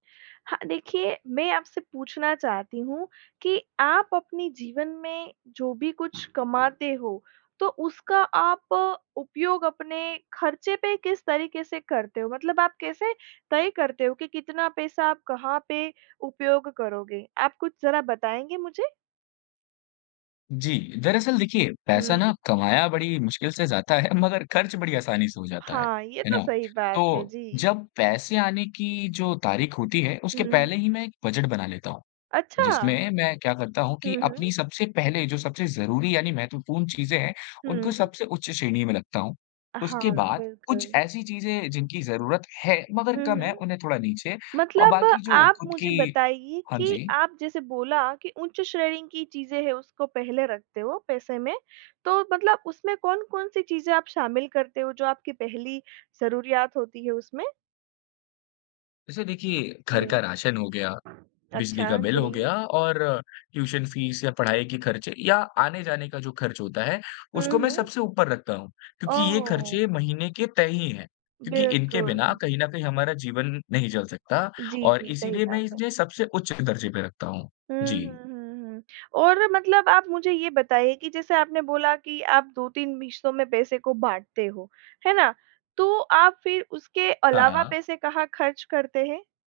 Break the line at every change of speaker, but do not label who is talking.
हाँ, देखिए, मैं आपसे पूछना चाहती हूँ कि आप अपने जीवन में जो भी कुछ कमाते हो, तो उसका आप उपयोग अपने खर्चे पे किस तरीके से करते हो? मतलब आप कैसे तय करते हो कि कितना पैसा आप कहाँ पे उपयोग करोगे, आप कुछ ज़रा बताएँगे मुझे?
जी, दरअसल, देखिए पैसा
हुँ।
ना कमाया बड़ी मुश्किल से जाता है मगर खर्च बड़ी आसानी से हो जाता है,
हाँ, ये
है
तो
ना।
सही बात है।
तो
जी।
जब पैसे आने की जो तारीख होती है,
हुँ,
उसके पहले
हुँ।
ही मैं एक बजट बना लेता हूँ,
अच्छा!
जिसमें मैं क्या करता हूँ
हुँ,
कि
हुँ।
अपनी सबसे पहले जो सबसे ज़रूरी यानि महत्वपूर्ण चीज़ें हैं, उनको
हुँ।
सबसे उच्च श्रेणी में रखता हूँ।
अ, हाँ,
उसके बाद कुछ
बिल्कुल।
ऐसी चीज़ें जिनकी ज़रूरत है मगर
हुँ,
कम है,
हुँ।
उन्हें थोड़ा नीचे, और
मतलब
बाकी जो
आप
खुद
मुझे
की
बताइए
हाँ
कि
जी।
आप जैसे बोला कि उच्च श्रेणी की चीज़ें है, उसको पहले रखते हो पैसे में, तो मतलब उसमें कौन-कौन सी चीज़ें आप शामिल करते हो जो आपकी पहली ज़रूरियात होती है उसमें?
वैसे देखिए, घर
हुँ।
का राशन हो गया, बिजली
अच्छा,
का बिल हो
जी।
गया, और ट्यूशन फीस या पढ़ाई के खर्चे, या आने-जाने का जो खर्च होता है, उसको मैं
हुँ, हुँ।
सबसे ऊपर रखता हूँ क्योंकि ये
ओह!
खर्चे महीने के तय ही हैं। क्योंकि इनके
बिल्कुल।
बिना कहीं न कहीं हमारा जीवन नहीं चल सकता,
जी,
और
जी, सही
इसीलिए
बात
मैं इस
है।
ने सबसे उच्च दर्जे पे रखता हूँ।
हुँ,
जी।
हुँ, हुँ, हुँ। और मतलब आप मुझे ये बताइए कि जैसे आपने बोला कि आप 2-3 हिस्सों में पैसे को बाँटते हो, है ना? तो आप फिर उसके
हाँ,
अलावा
हाँ।
पैसे कहाँ खर्च करते हैं?